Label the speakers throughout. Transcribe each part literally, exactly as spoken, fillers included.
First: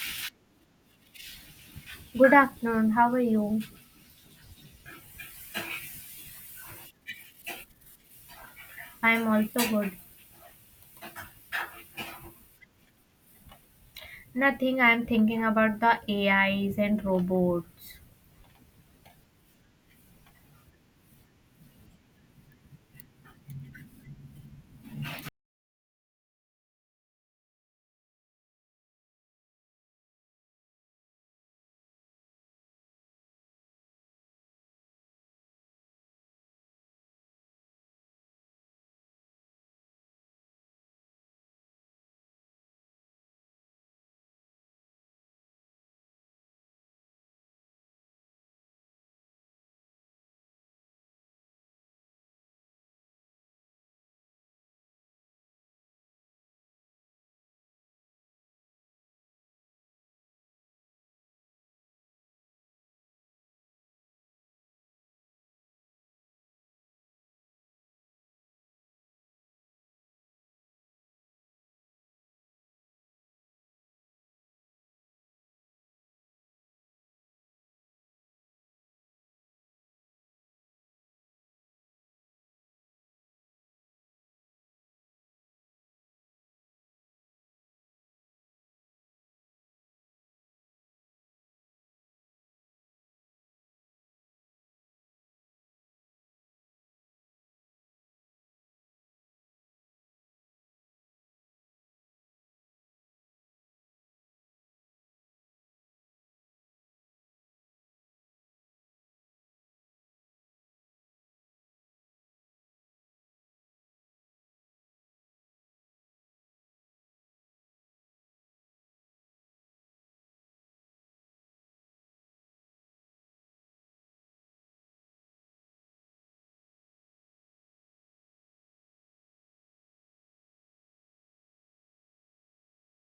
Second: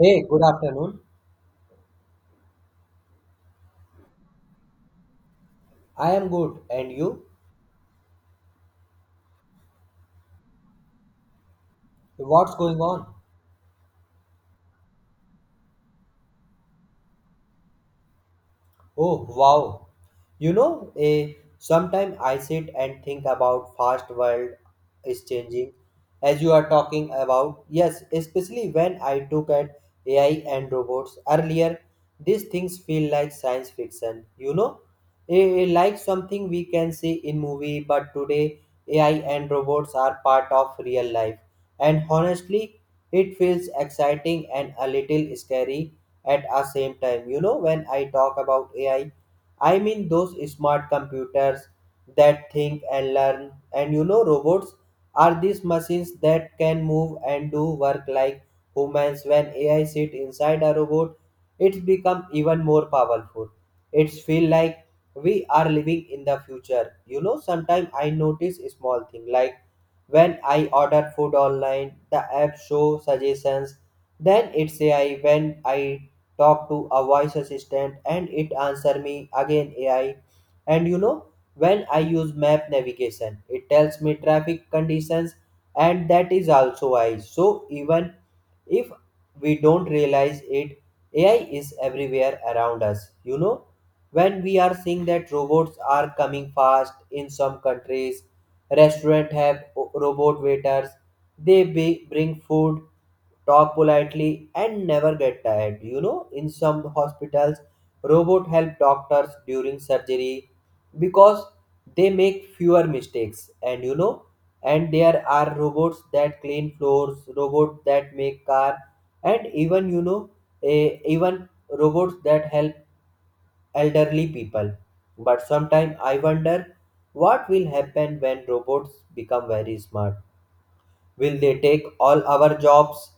Speaker 1: Hey, good afternoon.
Speaker 2: Good afternoon. How are you?
Speaker 1: I am good. And you?
Speaker 2: I'm also good.
Speaker 1: What's going on?
Speaker 2: Nothing. I'm thinking about the A Is and robots.
Speaker 1: Oh wow. You know, eh, sometimes I sit and think about fast world is changing as you are talking about. Yes, especially when I took at A I and robots earlier, these things feel like science fiction, you know? Eh, like something we can see in movie, but today A I and robots are part of real life. And honestly, it feels exciting and a little scary at a same time. You know when I talk about AI, I mean those smart computers that think and learn. And you know robots are these machines that can move and do work like humans. When AI sit inside a robot, it's become even more powerful. It's feel like we are living in the future. You know sometimes I notice a small thing, like when I order food online, the app show suggestions, then it's AI. When I talk to a voice assistant and it answer me, again A I. And you know, when I use map navigation, it tells me traffic conditions, and that is also A I. So even if we don't realize it, A I is everywhere around us. You know, when we are seeing that robots are coming fast in some countries, restaurant have o- robot waiters, they be, bring food, talk politely, and never get tired. You know, in some hospitals, robot help doctors during surgery because they make fewer mistakes. And you know and there are robots that clean floors, robots that make car, and even you know a, even robots that help elderly people. But sometimes I wonder what will happen when robots become very smart. Will they take all our jobs?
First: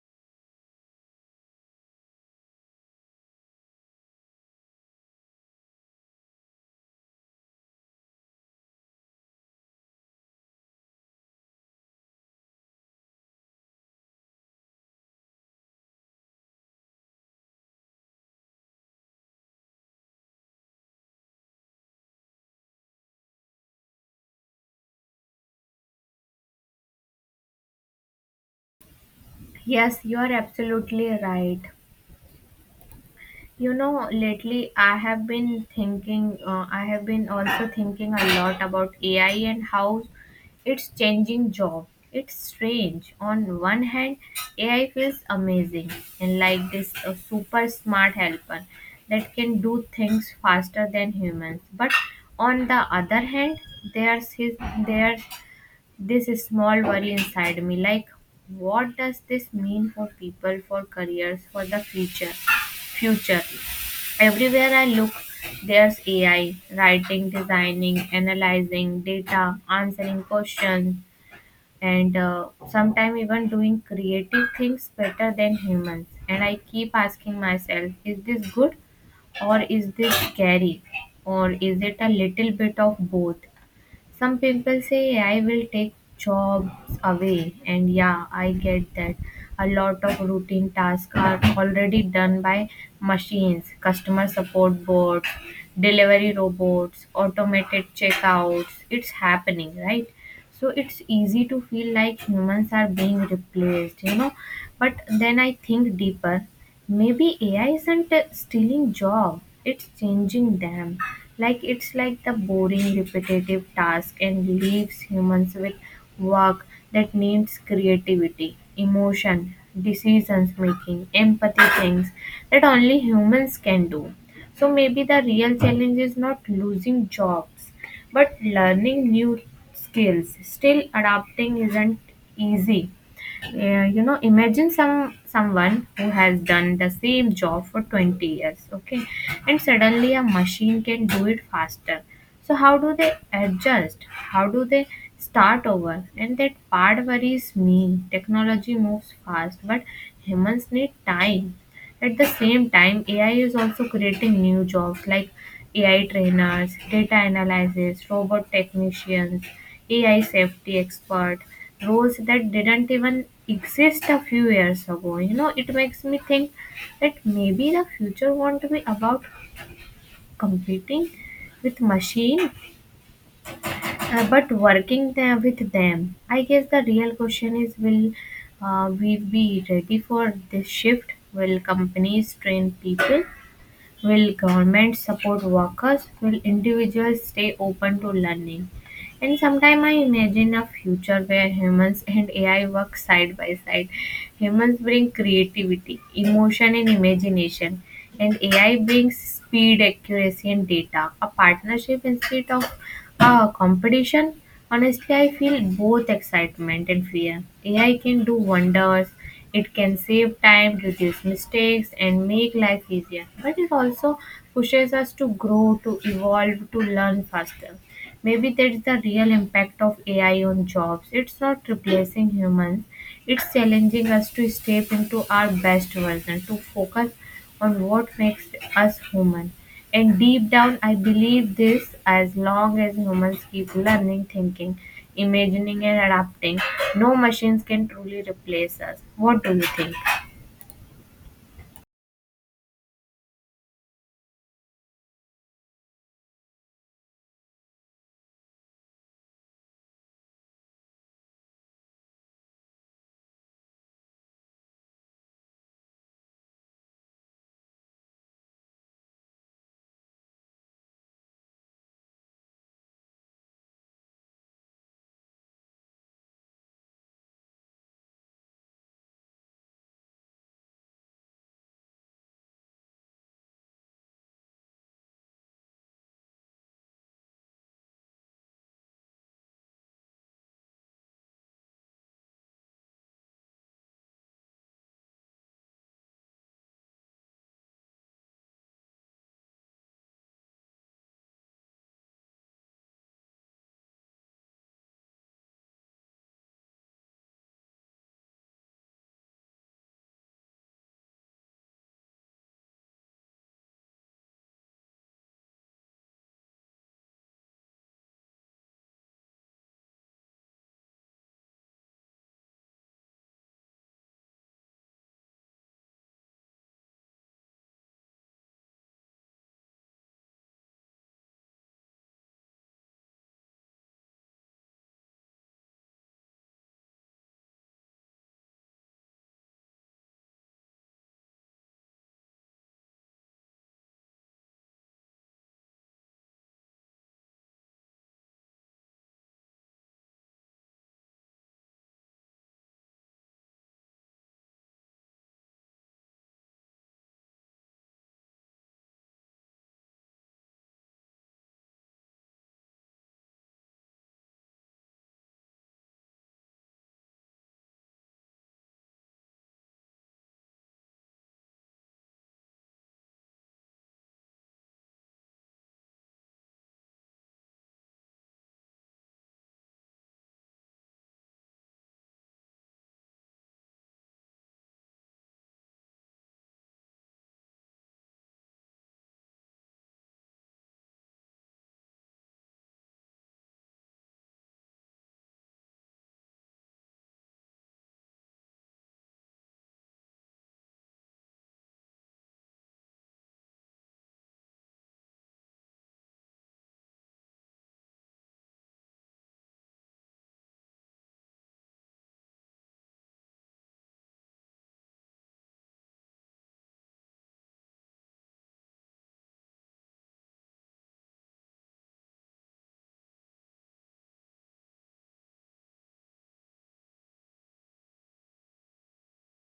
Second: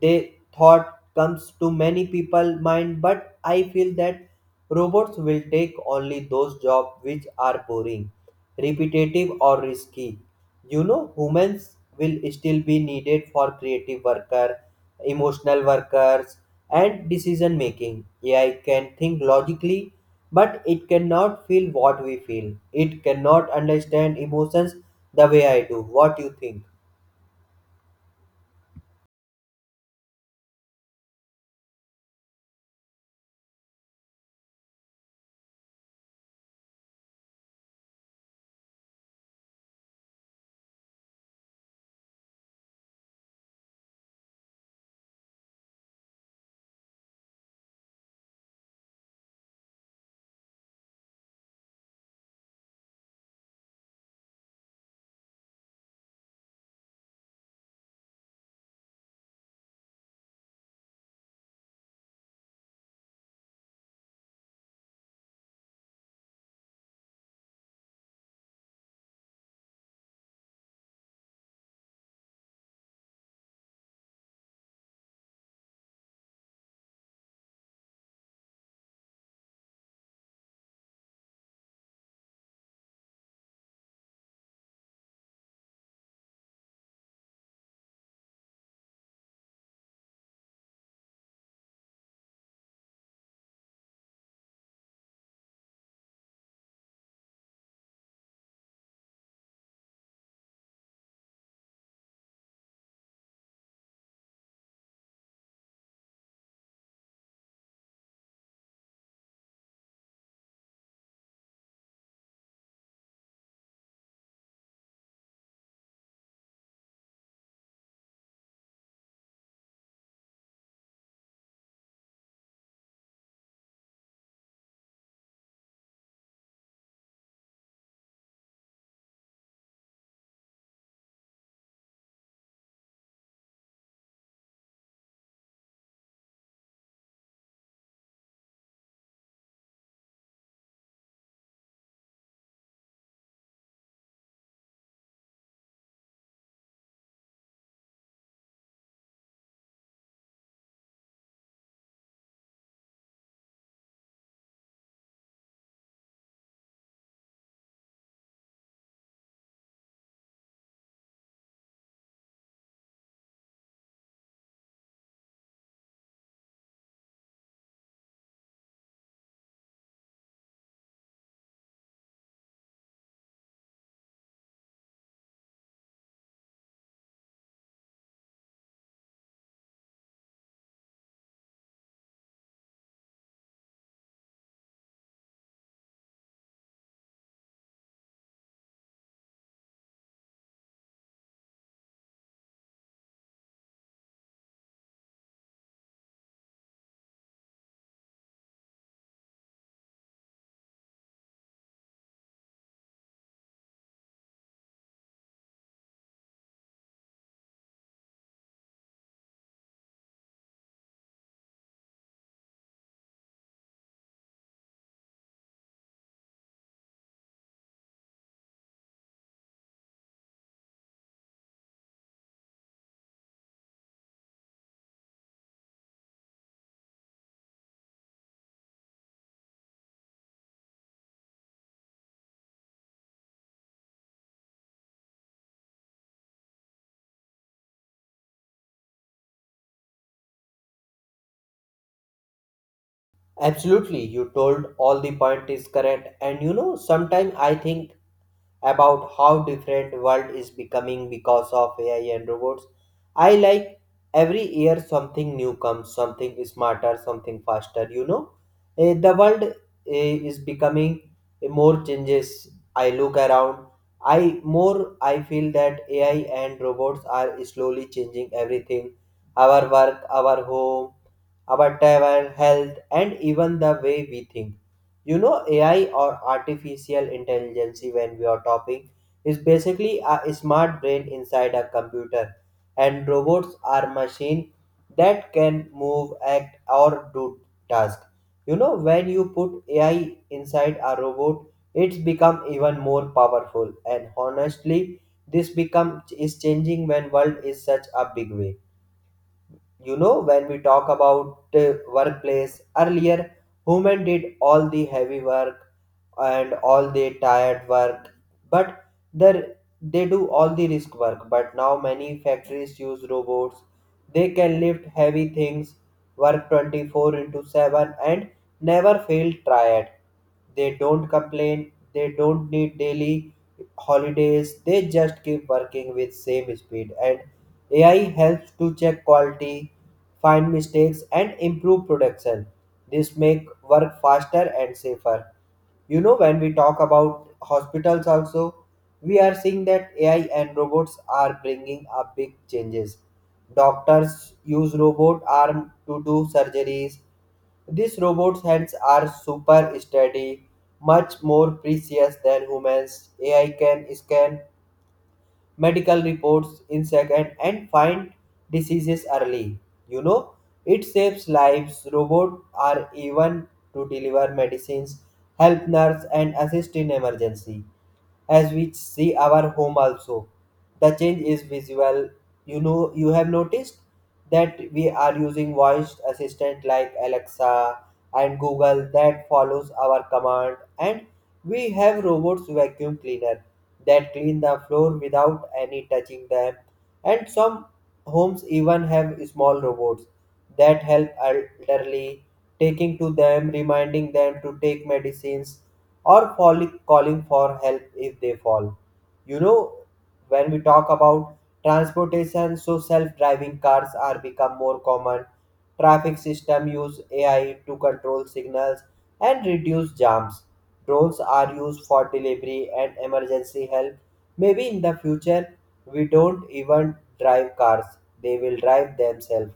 Speaker 1: They thought comes to many people mind, but I feel that robots will take only those jobs which are boring, repetitive or risky. You know, humans will still be needed for creative worker, emotional workers and decision making. A I can think logically, but it cannot feel what we feel. It cannot understand emotions the way I do. What you think?
Speaker 2: Yes, you are absolutely right. You know, lately I have been thinking, uh, I have been also thinking a lot about A I and how it's changing job. It's strange. On one hand, A I feels amazing and like this uh, super smart helper that can do things faster than humans. But on the other hand, there's his there's this small worry inside me. Like, what does this mean for people, for careers, for the future future Everywhere I look, there's AI writing, designing, analyzing data, answering questions, and uh, sometimes even doing creative things better than humans. And I keep asking myself, is this good, or is this scary, or is it a little bit of both? Some people say I will take jobs away, and yeah, I get that. A lot of routine tasks are already done by machines, customer support bots, delivery robots, automated checkouts. It's happening, right? So it's easy to feel like humans are being replaced, you know. But then I think deeper. Maybe A I isn't uh, stealing job, it's changing them. Like, it's like the boring repetitive task and leaves humans with work that needs creativity, emotion, decisions making, empathy, things that only humans can do. So maybe the real challenge is not losing jobs, but learning new skills. Still, adapting isn't easy. Yeah, you know, imagine some someone who has done the same job for twenty years, okay, and suddenly a machine can do it faster. So how do they adjust? How do they start over? And that part worries me. Technology moves fast, but humans need time. At the same time, A I is also creating new jobs like A I trainers, data analysts, robot technicians, A I safety expert, roles that didn't even exist a few years ago. You know, it makes me think that maybe the future won't be about competing with machine, uh, but working there with them. I guess the real question is, will uh, we be ready for this shift? Will companies train people? Will government support workers? Will individuals stay open to learning? And sometimes I imagine a future where humans and A I work side by side. Humans bring creativity, emotion, and imagination, and A I brings speed, accuracy, and data. A partnership instead of, ah, competition. Honestly, I feel both excitement and fear. A I can do wonders. It can save time, reduce mistakes, and make life easier. But it also pushes us to grow, to evolve, to learn faster. Maybe that's the real impact of A I on jobs. It's not replacing humans, it's challenging us to step into our best version, to focus on what makes us human. And deep down, I believe this: as long as humans keep learning, thinking, imagining, and adapting, no machines can truly replace us. What do you think?
Speaker 1: Absolutely, you told all the point is correct. And you know, sometimes I think about how different world is becoming because of A I and robots. I like every year something new comes, something smarter, something faster. You know, Eh, the world eh, is becoming eh, more changes. I look around. I more I feel that A I and robots are slowly changing everything: our work, our home, our travel, health, and even the way we think. you know AI, or artificial intelligence, when we are talking, is basically a smart brain inside a computer. And robots are machine that can move, act, or do task. You know when you put AI inside a robot, it's become even more powerful. And honestly, this become is changing when world is such a big way. You know when we talk about uh, workplace, earlier women did all the heavy work and all the tired work, but the they do all the risk work. But now many factories use robots. They can lift heavy things, work twenty-four into seven, and never feel tired. They don't complain, they don't need daily holidays, they just keep working with same speed. And A I helps to check quality, find mistakes, and improve production. This make work faster and safer. You know, when we talk about hospitals also, we are seeing that A I and robots are bringing up big changes. Doctors use robot arm to do surgeries. These robots' hands are super steady, much more precious than humans. A I can scan medical reports, insect and, and find diseases early. You know, it saves lives. Robots are even to deliver medicines, help nurse, and assist in emergency, as we see our home also. The change is visual. You know, you have noticed that we are using voice assistant like Alexa and Google that follows our command. And we have robots vacuum cleaner that clean the floor without any touching them. And some homes even have small robots that help elderly, taking to them, reminding them to take medicines, or calling calling for help if they fall. You know, when we talk about transportation, so self-driving cars are become more common. Traffic system use A I to control signals and reduce jams. Drones are used for delivery and emergency help. Maybe in the future we don't even drive cars, they will drive themselves.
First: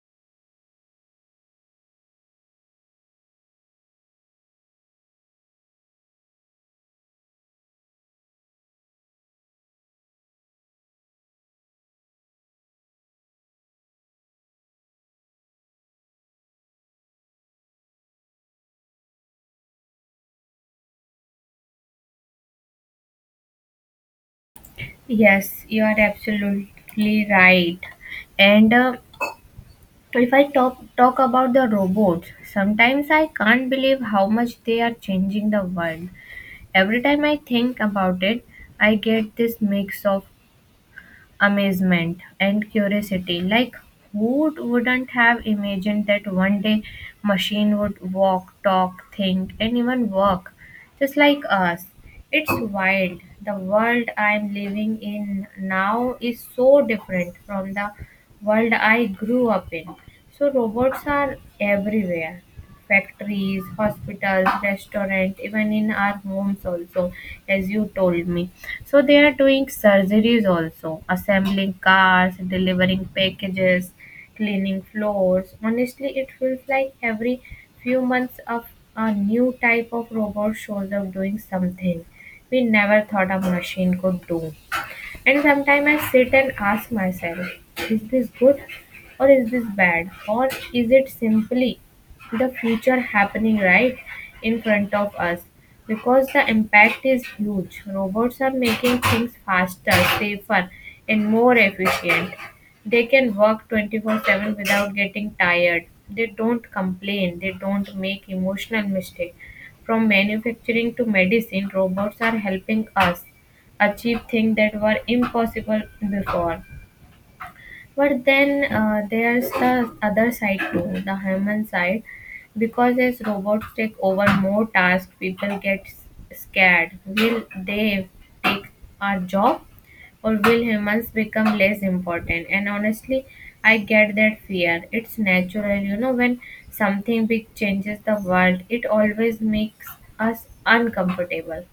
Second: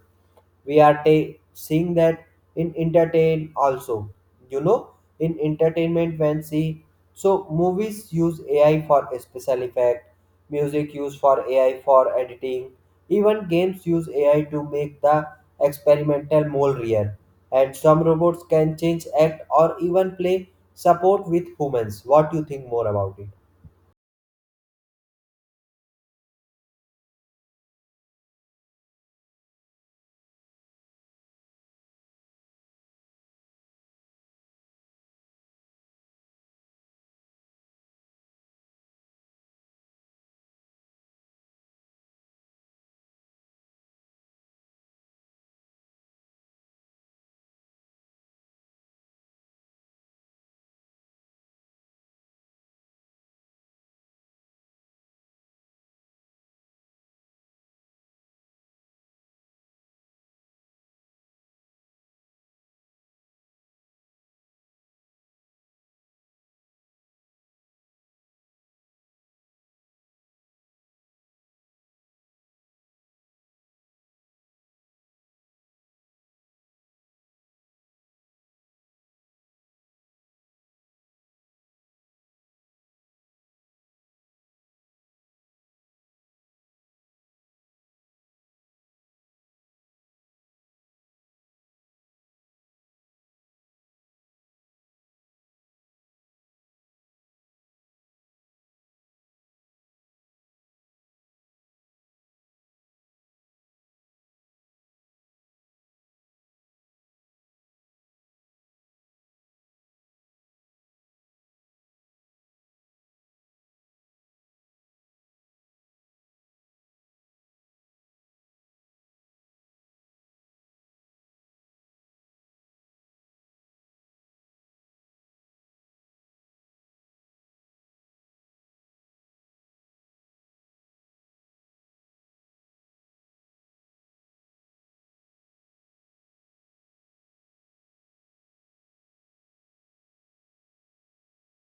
Speaker 1: We are ta- seeing that in entertain also. you know in entertainment, when see, so movies use AI for special effect, music use for AI for editing, even games use AI to make the experimental more real. And some robots can change act or even play support with humans. What do you think more about it?
Speaker 2: Yes, you are absolutely right. And uh, if I talk talk about the robots, sometimes I can't believe how much they are changing the world. Every time I think about it, I get this mix of amazement and curiosity. Like, who wouldn't have imagined that one day machine would walk, talk, think, and even work, just like us? It's wild. The world I'm living in now is so different from the world I grew up in. So robots are everywhere: factories, hospitals, restaurants, even in our homes also, as you told me. So they are doing surgeries also, assembling cars, delivering packages, cleaning floors. Honestly, it feels like every few months of a new type of robot shows up doing something we never thought a machine could do. And sometimes I sit and ask myself, is this good, or is this bad? Or is it simply the future happening right in front of us? Because the impact is huge. Robots are making things faster, safer, and more efficient. They can work twenty-four seven without getting tired. They don't complain, they don't make emotional mistakes. From manufacturing to medicine, robots are helping us achieve things that were impossible before. But then, uh, there's the other side too, the human side, because as robots take over more tasks, people get s- scared. Will they take our job, or will humans become less important? And honestly, I get that fear. It's natural, you know, when something big changes the world, it always makes us uncomfortable.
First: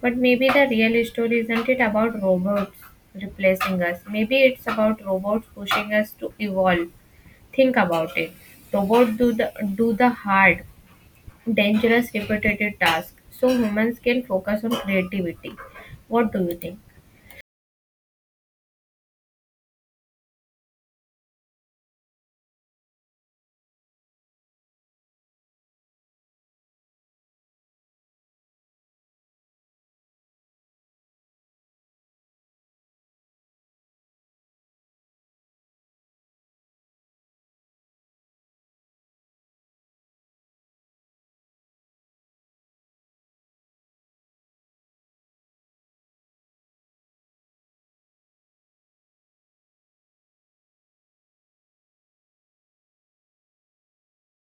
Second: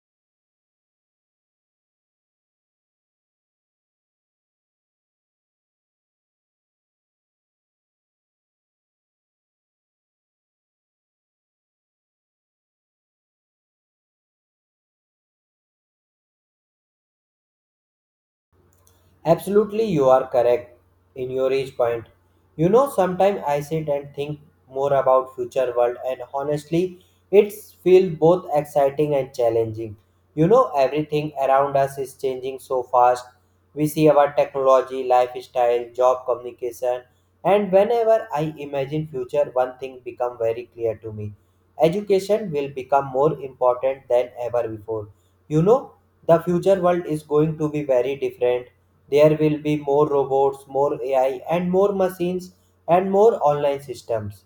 Speaker 2: But maybe the real story isn't it about robots replacing us. Maybe it's about robots pushing us to evolve. Think about it. Robots do the do the hard, dangerous, repetitive tasks, so humans can focus on creativity. What do you think?
Speaker 1: Absolutely, you are correct in your age point. You know, sometimes I sit and think more about future world, and honestly, it's feel both exciting and challenging. You know, everything around us is changing so fast. We see our technology, lifestyle, job, communication, and whenever I imagine future, one thing become very clear to me: education will become more important than ever before. You know, the future world is going to be very different. There will be more robots, more A I, and more machines, and more online systems.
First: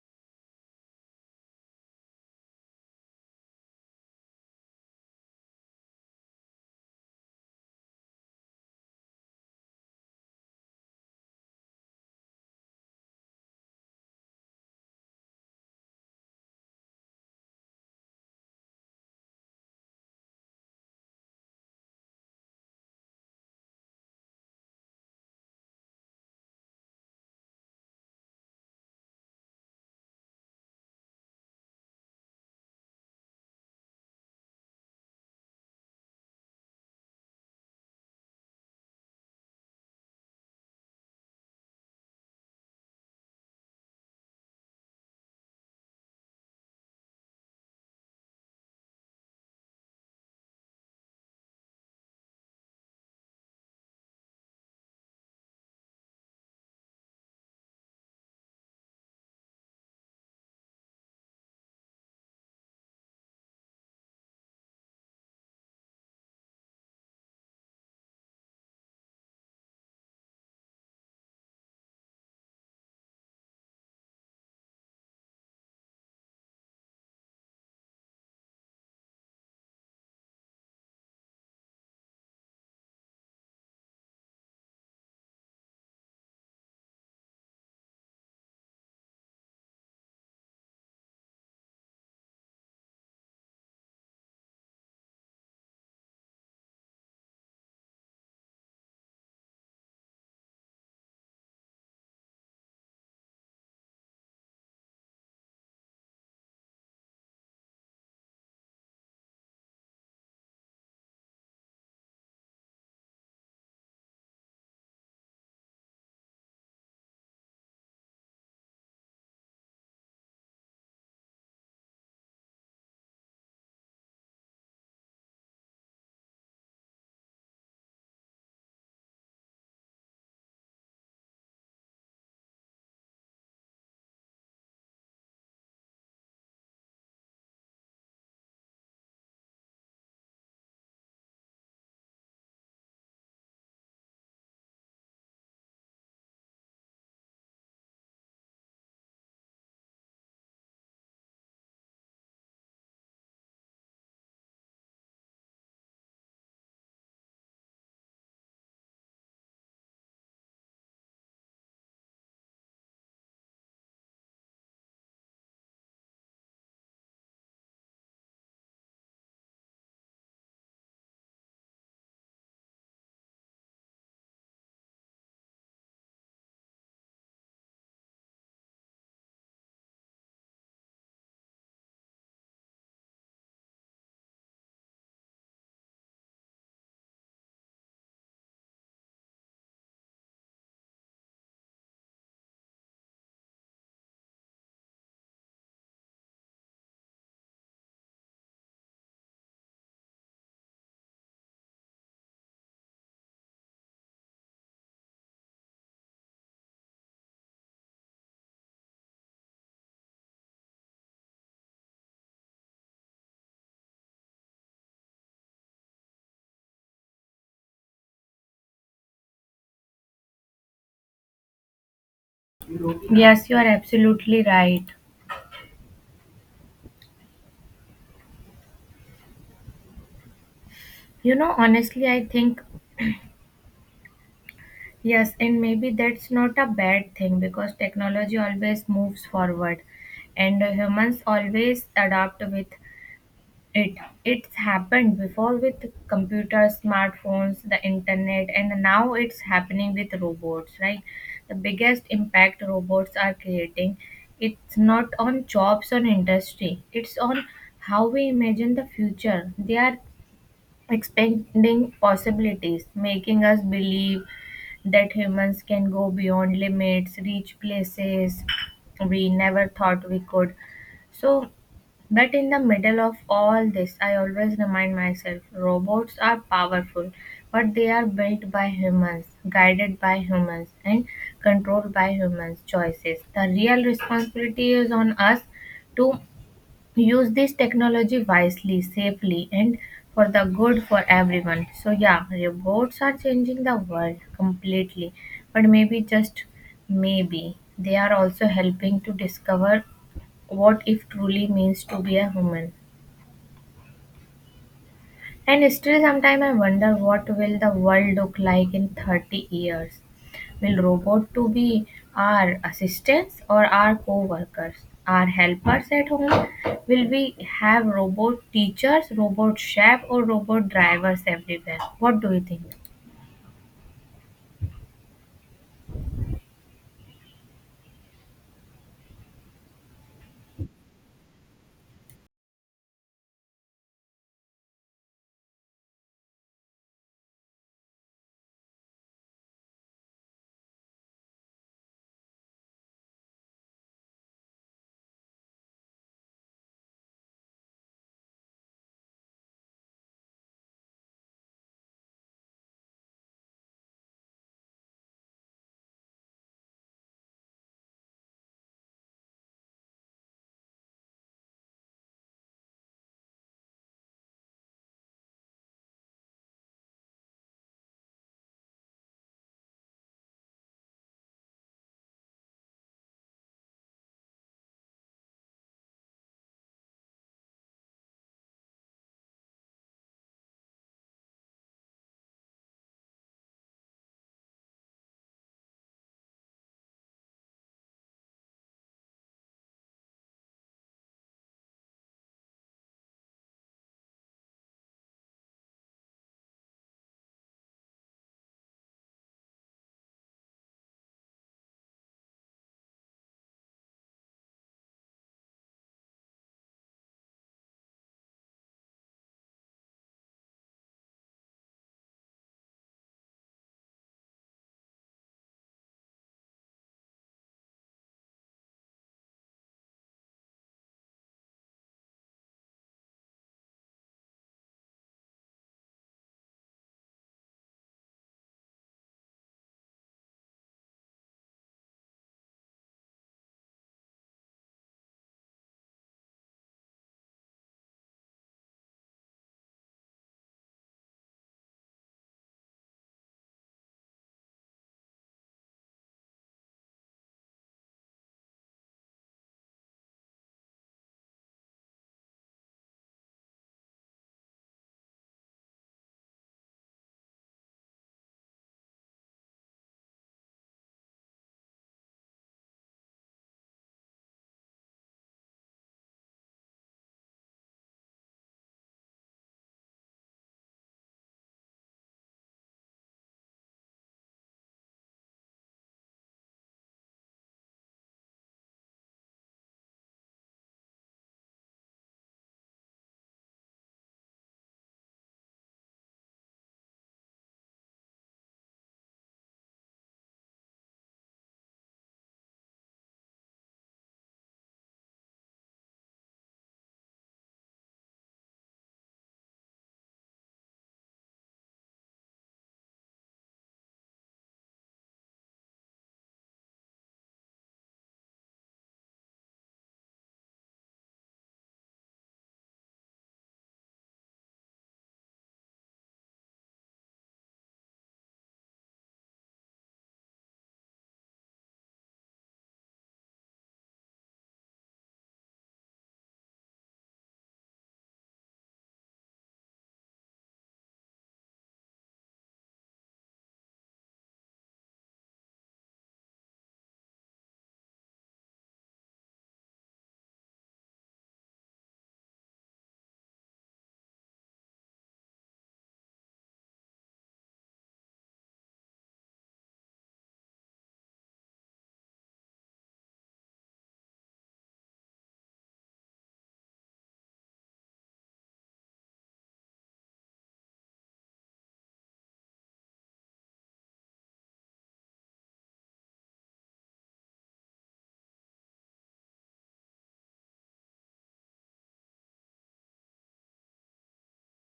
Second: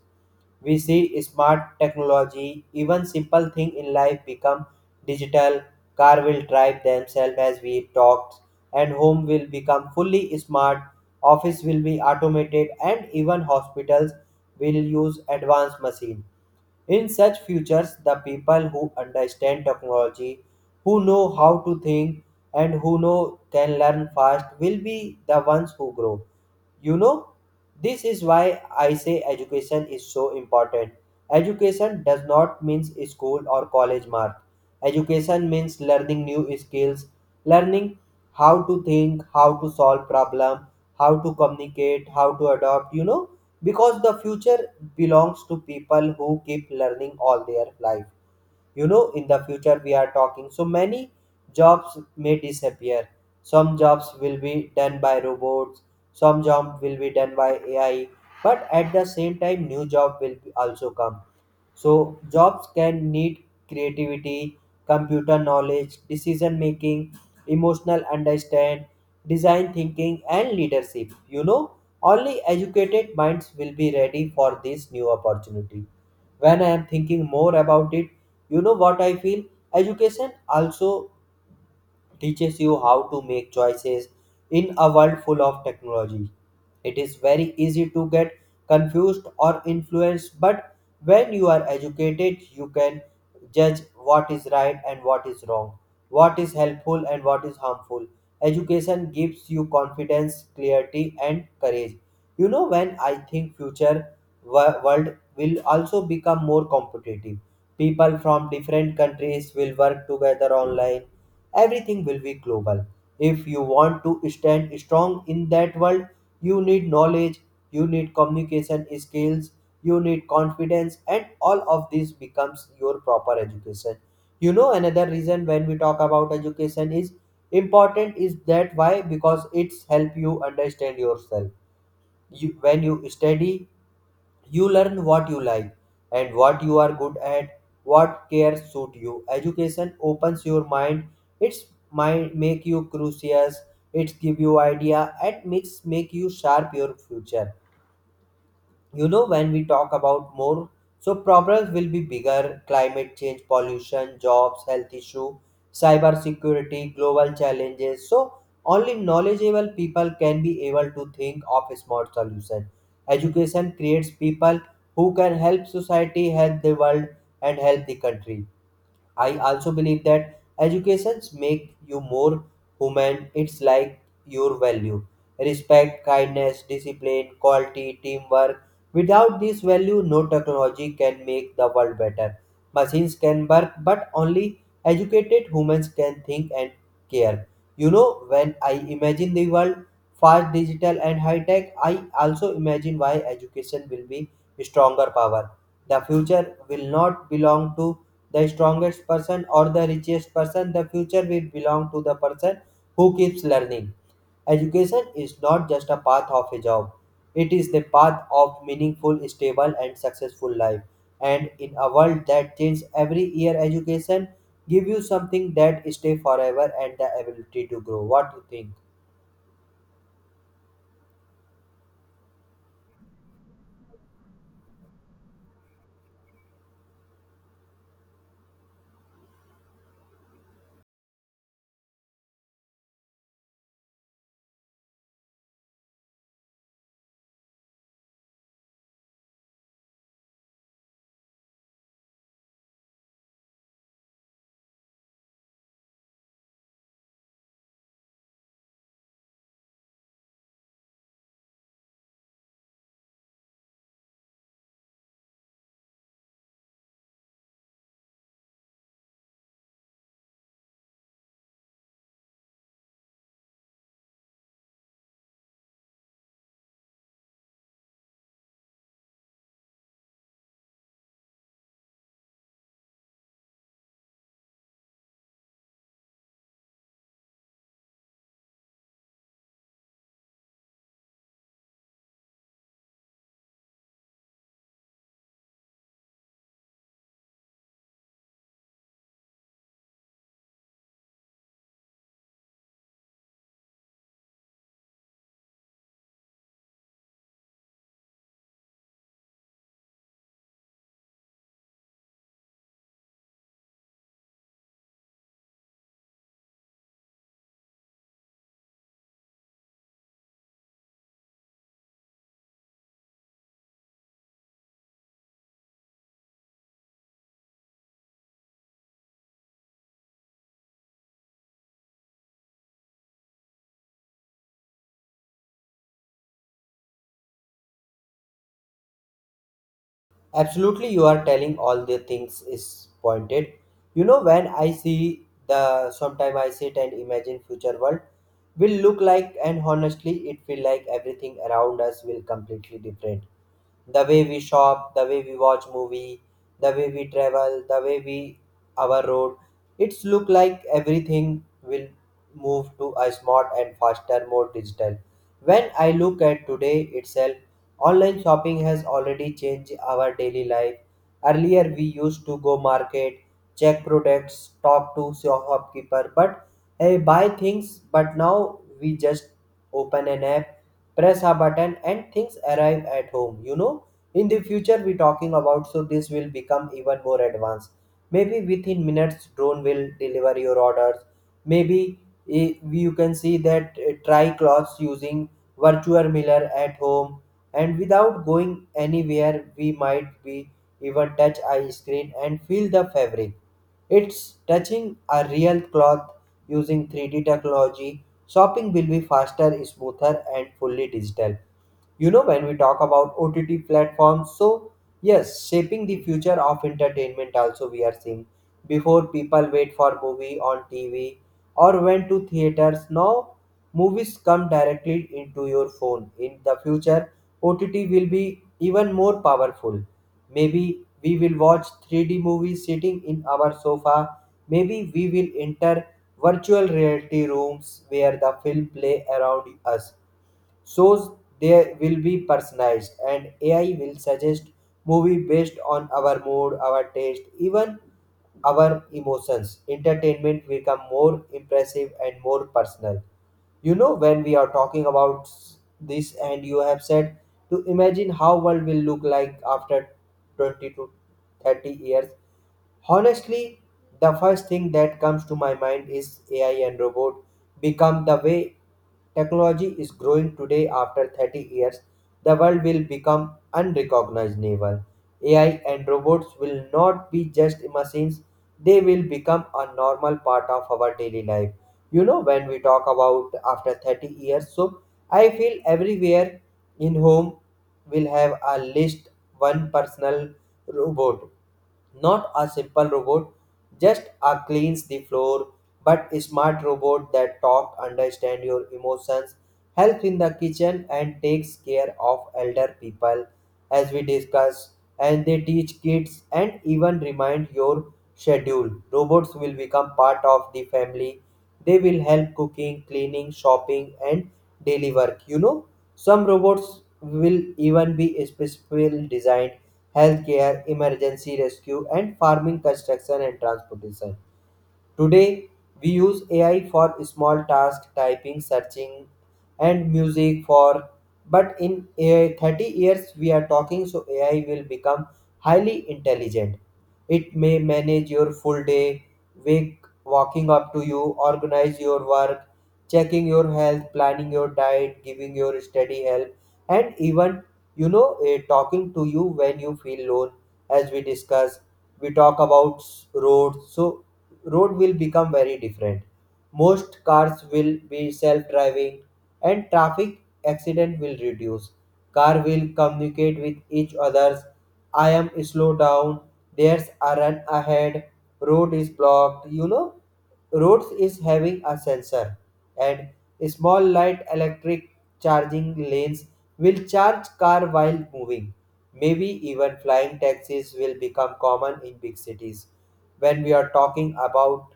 Speaker 1: We see smart technology, even simple thing in life become digital. Car will drive themselves as we talked, and home will become fully smart. Office will be automated, and even hospitals will use advanced machines. In such futures, the people who understand technology, who know how to think, and who know can learn fast will be the ones who grow. You know, this is why I say education is so important. Education does not means school or college mark. Education means learning new skills, learning how to think, how to solve problem, how to communicate, how to adopt, you know, because the future belongs to people who keep learning all their life. You know in the future we are talking, so many jobs may disappear. Some jobs will be done by robots, some job will be done by AI. But at the same time, new job will also come. So jobs can need creativity, computer knowledge, decision making, emotional understand, design thinking, and leadership. You know only educated minds will be ready for this new opportunity. When I am thinking more about it, you know what I feel? Education also teaches you how to make choices in a world full of technology. It is very easy to get confused or influenced, but when you are educated, you can judge what is right and what is wrong, what is helpful and what is harmful. Education gives you confidence, clarity, and courage. You know, when I think future, wo- world will also become more competitive. People from different countries will work together online. Everything will be global. If you want to stand strong in that world, you need knowledge, you need communication skills, you need confidence, and all of this becomes your proper education. You know, another reason when we talk about education is important is that why, because it's help you understand yourself. You, when you study, you learn what you like and what you are good at, what cares suit you. Education opens your mind. It's mind make you curious. It give you idea and makes make you sharp your future. You know when we talk about more, so problems will be bigger: climate change, pollution, jobs, health issue, cyber security, global challenges. So only knowledgeable people can be able to think of a smart solution. Education creates people who can help society, help the world, and help the country. I also believe that educations make you more human. It's like your value. Respect, kindness, discipline, quality, teamwork. Without this value, no technology can make the world better. Machines can work, but only educated humans can think and care. You know, when I imagine the world fast, digital, and high tech, I also imagine why education will be stronger power. The future will not belong to the strongest person or the richest person. The future will belong to the person who keeps learning. Education is not just a path of a job, it is the path of meaningful, stable, and successful life. And in a world that changes every year, education give you something that stay forever, and the ability to grow. What do you think?
Speaker 2: Yes, you are absolutely right. You know, honestly, I think yes, and maybe that's not a bad thing because technology always moves forward, and humans always adapt with It it's happened before with computers, smartphones, the internet, and now it's happening with robots, right? The biggest impact robots are creating, it's not on jobs or industry. It's on how we imagine the future. They are expanding possibilities, making us believe that humans can go beyond limits, reach places we never thought we could. So, but in the middle of all this, I always remind myself, robots are powerful, but they are built by humans, guided by humans, and controlled by humans' choices. The real responsibility is on us to use this technology wisely, safely, and for the good for everyone. So, yeah, robots are changing the world completely, but maybe, just maybe, they are also helping to discover what it truly means to be a human. And still, sometimes I wonder, what will the world look like in thirty years? Will robot to be our assistants or our co-workers, our helpers at home? Will we have robot teachers, robot chef, or robot drivers everywhere? What do you think?
Speaker 1: Absolutely, you are telling all the things is pointed. You know, when I see the sometime I sit and imagine future world will look like, and honestly, it feel like everything around us will completely different: the way we shop, the way we watch movie, the way we travel, the way we our road. It's look like everything will move to a smart and faster, more digital. When I look at today itself, online shopping has already changed our daily life. Earlier we used to go market, check products, talk to shopkeeper, but hey, buy things. But now we just open an app, press a button, and things arrive at home you know In the future we talking about, so this will become even more advanced. Maybe within minutes drone will deliver your orders. Maybe eh, you can see that, eh, try clothes using virtual mirror at home, and without going anywhere we might be even touch eye screen and feel the fabric it's touching a real cloth using three D technology. Shopping will be faster, smoother, and fully digital. You know, when we talk about ott platforms, so yes, shaping the future of entertainment also we are seeing. Before, people wait for movie on tv or went to theaters. Now movies come directly into your phone. In the future ott will be even more powerful. Maybe we will watch three D movies sitting in our sofa. Maybe we will enter virtual reality rooms where the film play around us. Shows, they will be personalized and ai will suggest movie based on our mood, our taste, even our emotions. Entertainment become more impressive and more personal. You know, when we are talking about this and you have said to imagine how world will look like after twenty to thirty years. Honestly, the first thing that comes to my mind is A I and robot become. The way technology is growing today, after thirty years the world will become unrecognizable. A I and robots will not be just machines, they will become a normal part of our daily life. You know, when we talk about after thirty years, so I feel everywhere in home will have a list one personal robot. Not a simple robot, just a cleans the floor, but a smart robot that talk, understand your emotions, help in the kitchen and takes care of elder people. As we discuss, and they teach kids and even remind your schedule. Robots will become part of the family. They will help cooking, cleaning, shopping and daily work, you know. Some robots will even be specifically designed healthcare, emergency rescue, and farming, construction, and transportation. Today, we use A I for small tasks, typing, searching, and music for, but in A I thirty years we are talking, so A I will become highly intelligent. It may manage your full day, wake walking up to you, organize your work, checking your health, planning your diet, giving your study help, and even you know eh, talking to you when you feel alone. As we discuss, we talk about s- roads, so road will become very different. Most cars will be self-driving and traffic accident will reduce. Car will communicate with each others. I am slow down. There's a run ahead. Road is blocked. You know, roads is having a sensor, and small light electric charging lanes will charge car while moving. Maybe even flying taxis will become common in big cities. When we are talking about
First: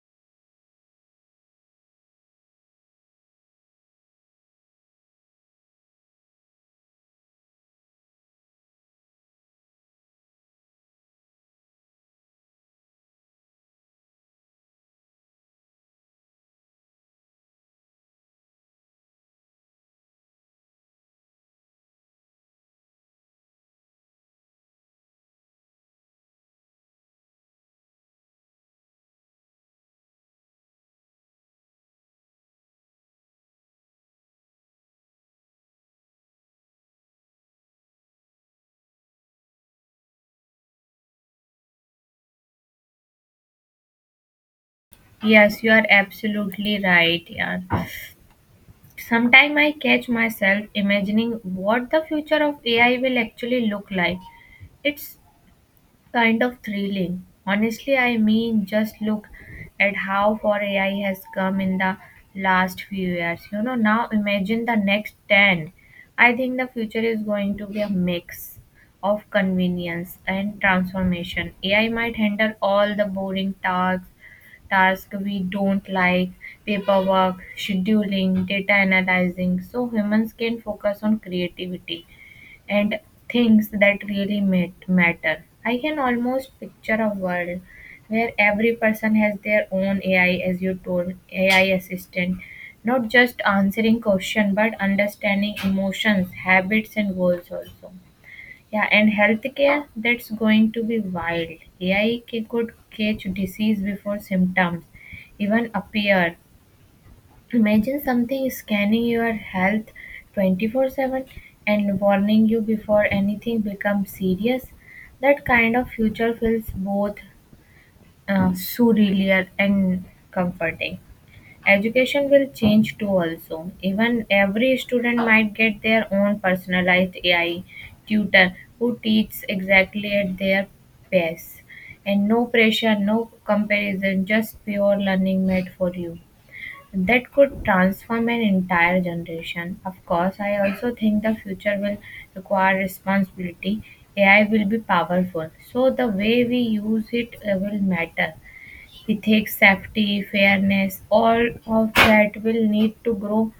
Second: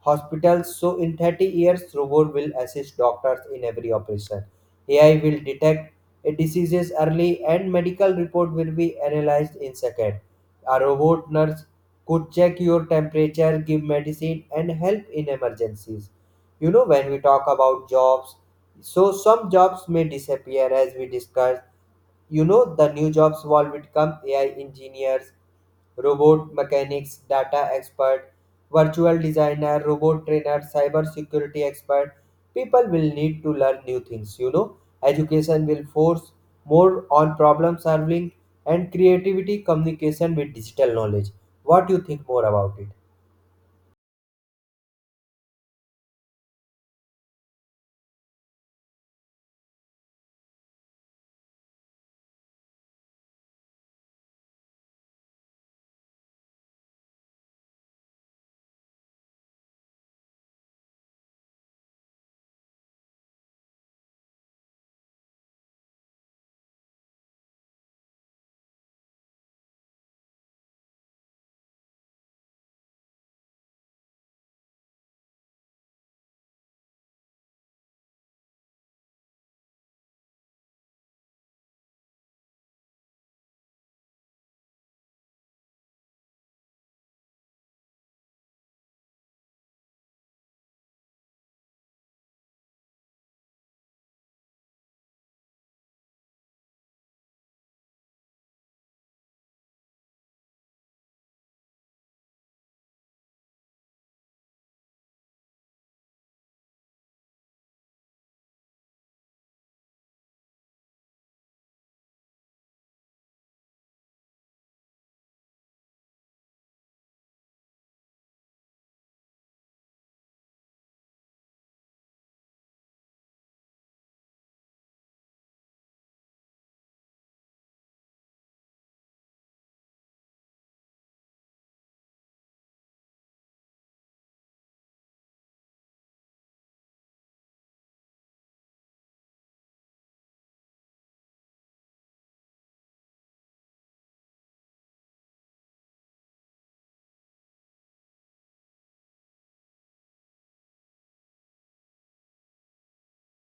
Speaker 1: hospitals, so in thirty years robot will assist doctors in every operation. A I will detect diseases early and medical report will be analyzed in second. A robot nurse could check your temperature, give medicine and help in emergencies. You know, when we talk about jobs, so some jobs may disappear, as we discussed. You know, the new jobs will become ai engineers, robot mechanics, data expert, virtual designer, robot trainer, cyber security expert. People will need to learn new things, you know. Education will force more on problem solving and creativity, communication with digital knowledge. What do you think more about it?
Speaker 2: Yes, you are absolutely right. Yeah. Sometimes I catch myself imagining what the future of A I will actually look like. It's kind of thrilling. Honestly, I mean, just look at how far A I has come in the last few years. You know, now imagine the next ten. I think the future is going to be a mix of convenience and transformation. A I might handle all the boring tasks, tasks we don't like, paperwork, scheduling, data analyzing, so humans can focus on creativity and things that really mat- matter. I can almost picture a world where every person has their own A I, as you told, A I assistant, not just answering questions but understanding emotions, habits, and goals also. Yeah, and healthcare, that's going to be wild. A I ca- could catch disease before symptoms even appear. Imagine something scanning your health twenty-four seven and warning you before anything becomes serious. That kind of future feels both uh, surreal and comforting. Education will change too, also. Even every student might get their own personalized A I tutor who teaches exactly at their pace. And no pressure, no comparison, just pure learning made for you that could transform an entire generation. Of course, I also think the future will require responsibility. A I will be powerful, so the way we use it uh, will matter. Ethics, safety, fairness, all of that will need to grow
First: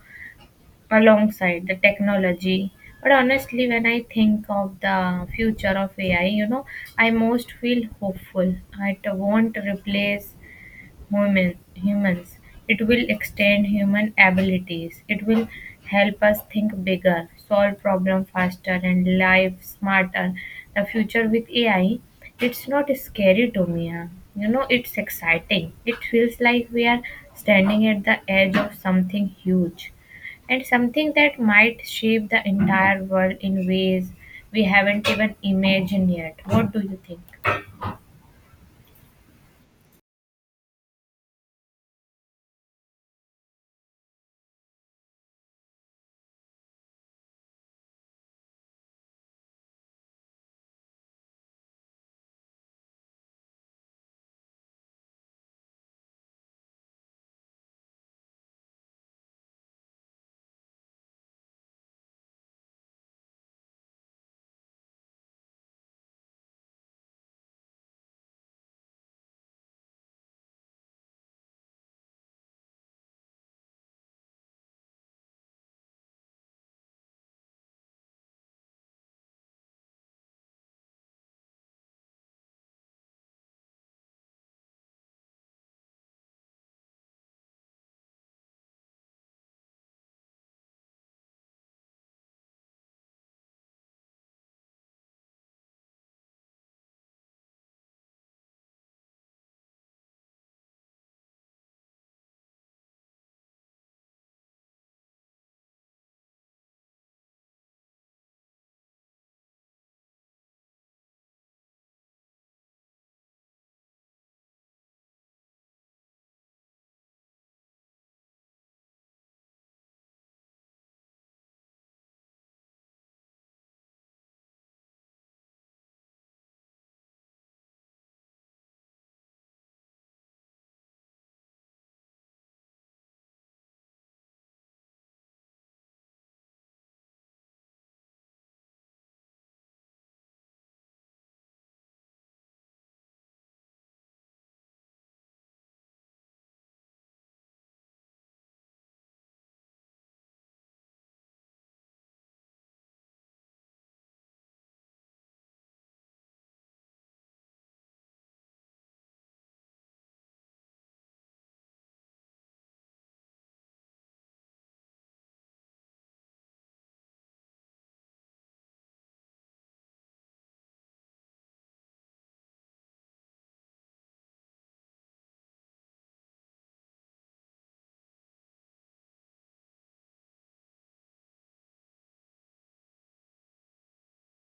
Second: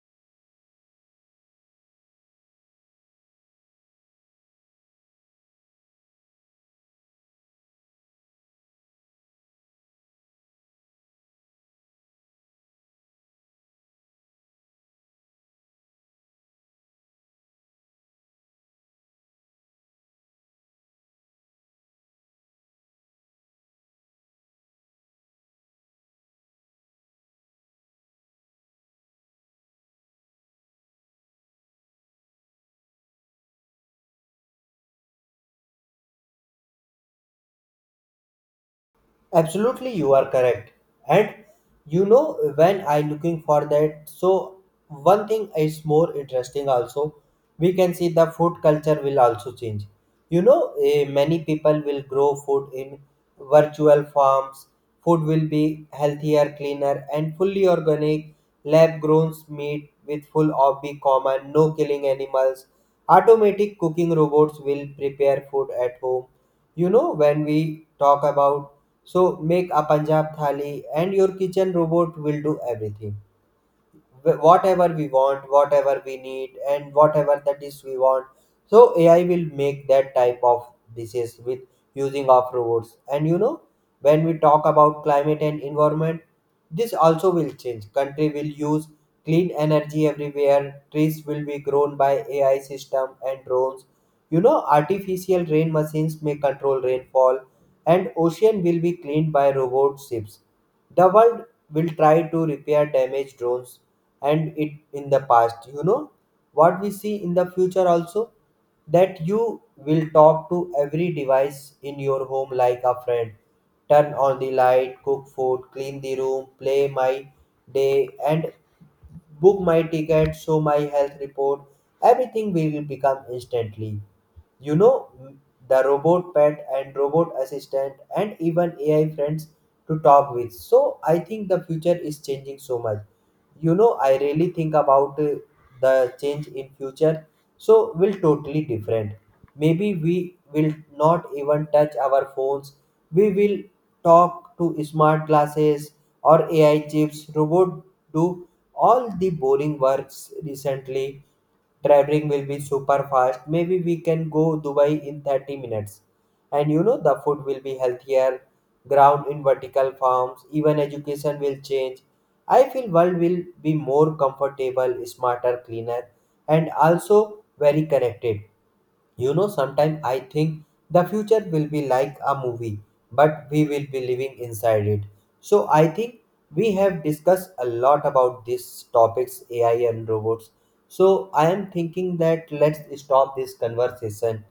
Speaker 2: alongside the technology. But honestly, when I think of the future of A I, you know, I most feel hopeful. It won't replace human, humans. It will extend human abilities. It will help us think bigger, solve problems faster, and live smarter. The future with A I, it's not scary to me. Huh? You know, it's exciting. It feels like we are standing at the edge of something huge, and something that might shape the entire world in ways we haven't even imagined yet. What do you think?
Speaker 1: Absolutely, you are correct. And you know, when I looking for that, so one thing is more interesting also. We can see the food culture will also change. You know, eh, many people will grow food in virtual farms. Food will be healthier, cleaner, and fully organic. Lab grown meat with full of be common, no killing animals. Automatic cooking robots will prepare food at home. You know, when we talk about, so make a Punjab thali and your kitchen robot will do everything, wh- whatever we want, whatever we need, and whatever the dish we want. So A I will make that type of dishes with using of robots. And you know, when we talk about climate and environment, this also will change. Country will use clean energy everywhere. Trees will be grown by A I system and drones. You know, artificial rain machines may control rainfall, and ocean will be cleaned by robot ships. The world will try to repair damaged drones and it in the past. You know what we see in the future also, that you will talk to every device in your home like a friend. Turn on the light, cook food, clean the room, play my day, and book my ticket, show my health report. Everything will become instantly. You know, the robot pet and robot assistant and even A I friends to talk with. So I think the future is changing so much. You know, I really think about uh, the change in future. So will totally different. Maybe we will not even touch our phones. We will talk to smart glasses or A I chips. Robot do all the boring works recently. Traveling will be super fast. Maybe we can go Dubai in thirty minutes. And you know, the food will be healthier, ground in vertical farms, even education will change. I feel world will be more comfortable, smarter, cleaner, and also very connected. You know, sometimes I think the future will be like a movie, but we will be living inside it. So I think we have discussed a lot about these topics, A I and robots. So I am thinking that let's stop this conversation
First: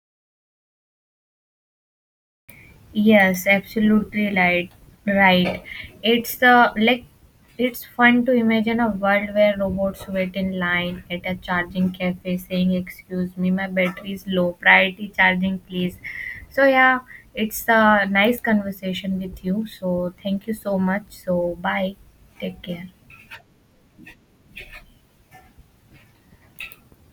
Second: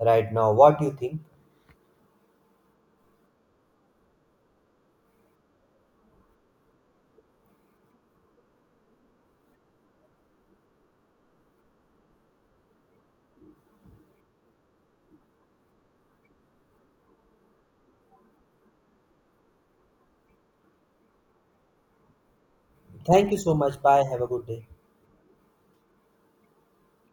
Speaker 1: right now. What do you think?
Speaker 2: Yes, absolutely right. Right. It's uh, like, it's fun to imagine a world where robots wait in line at a charging cafe saying, "Excuse me, my battery is low. Priority charging, please." So yeah, it's a nice conversation with you. So thank you so much. So bye. Take care.
Speaker 1: Thank you so much. Bye. Have a good day.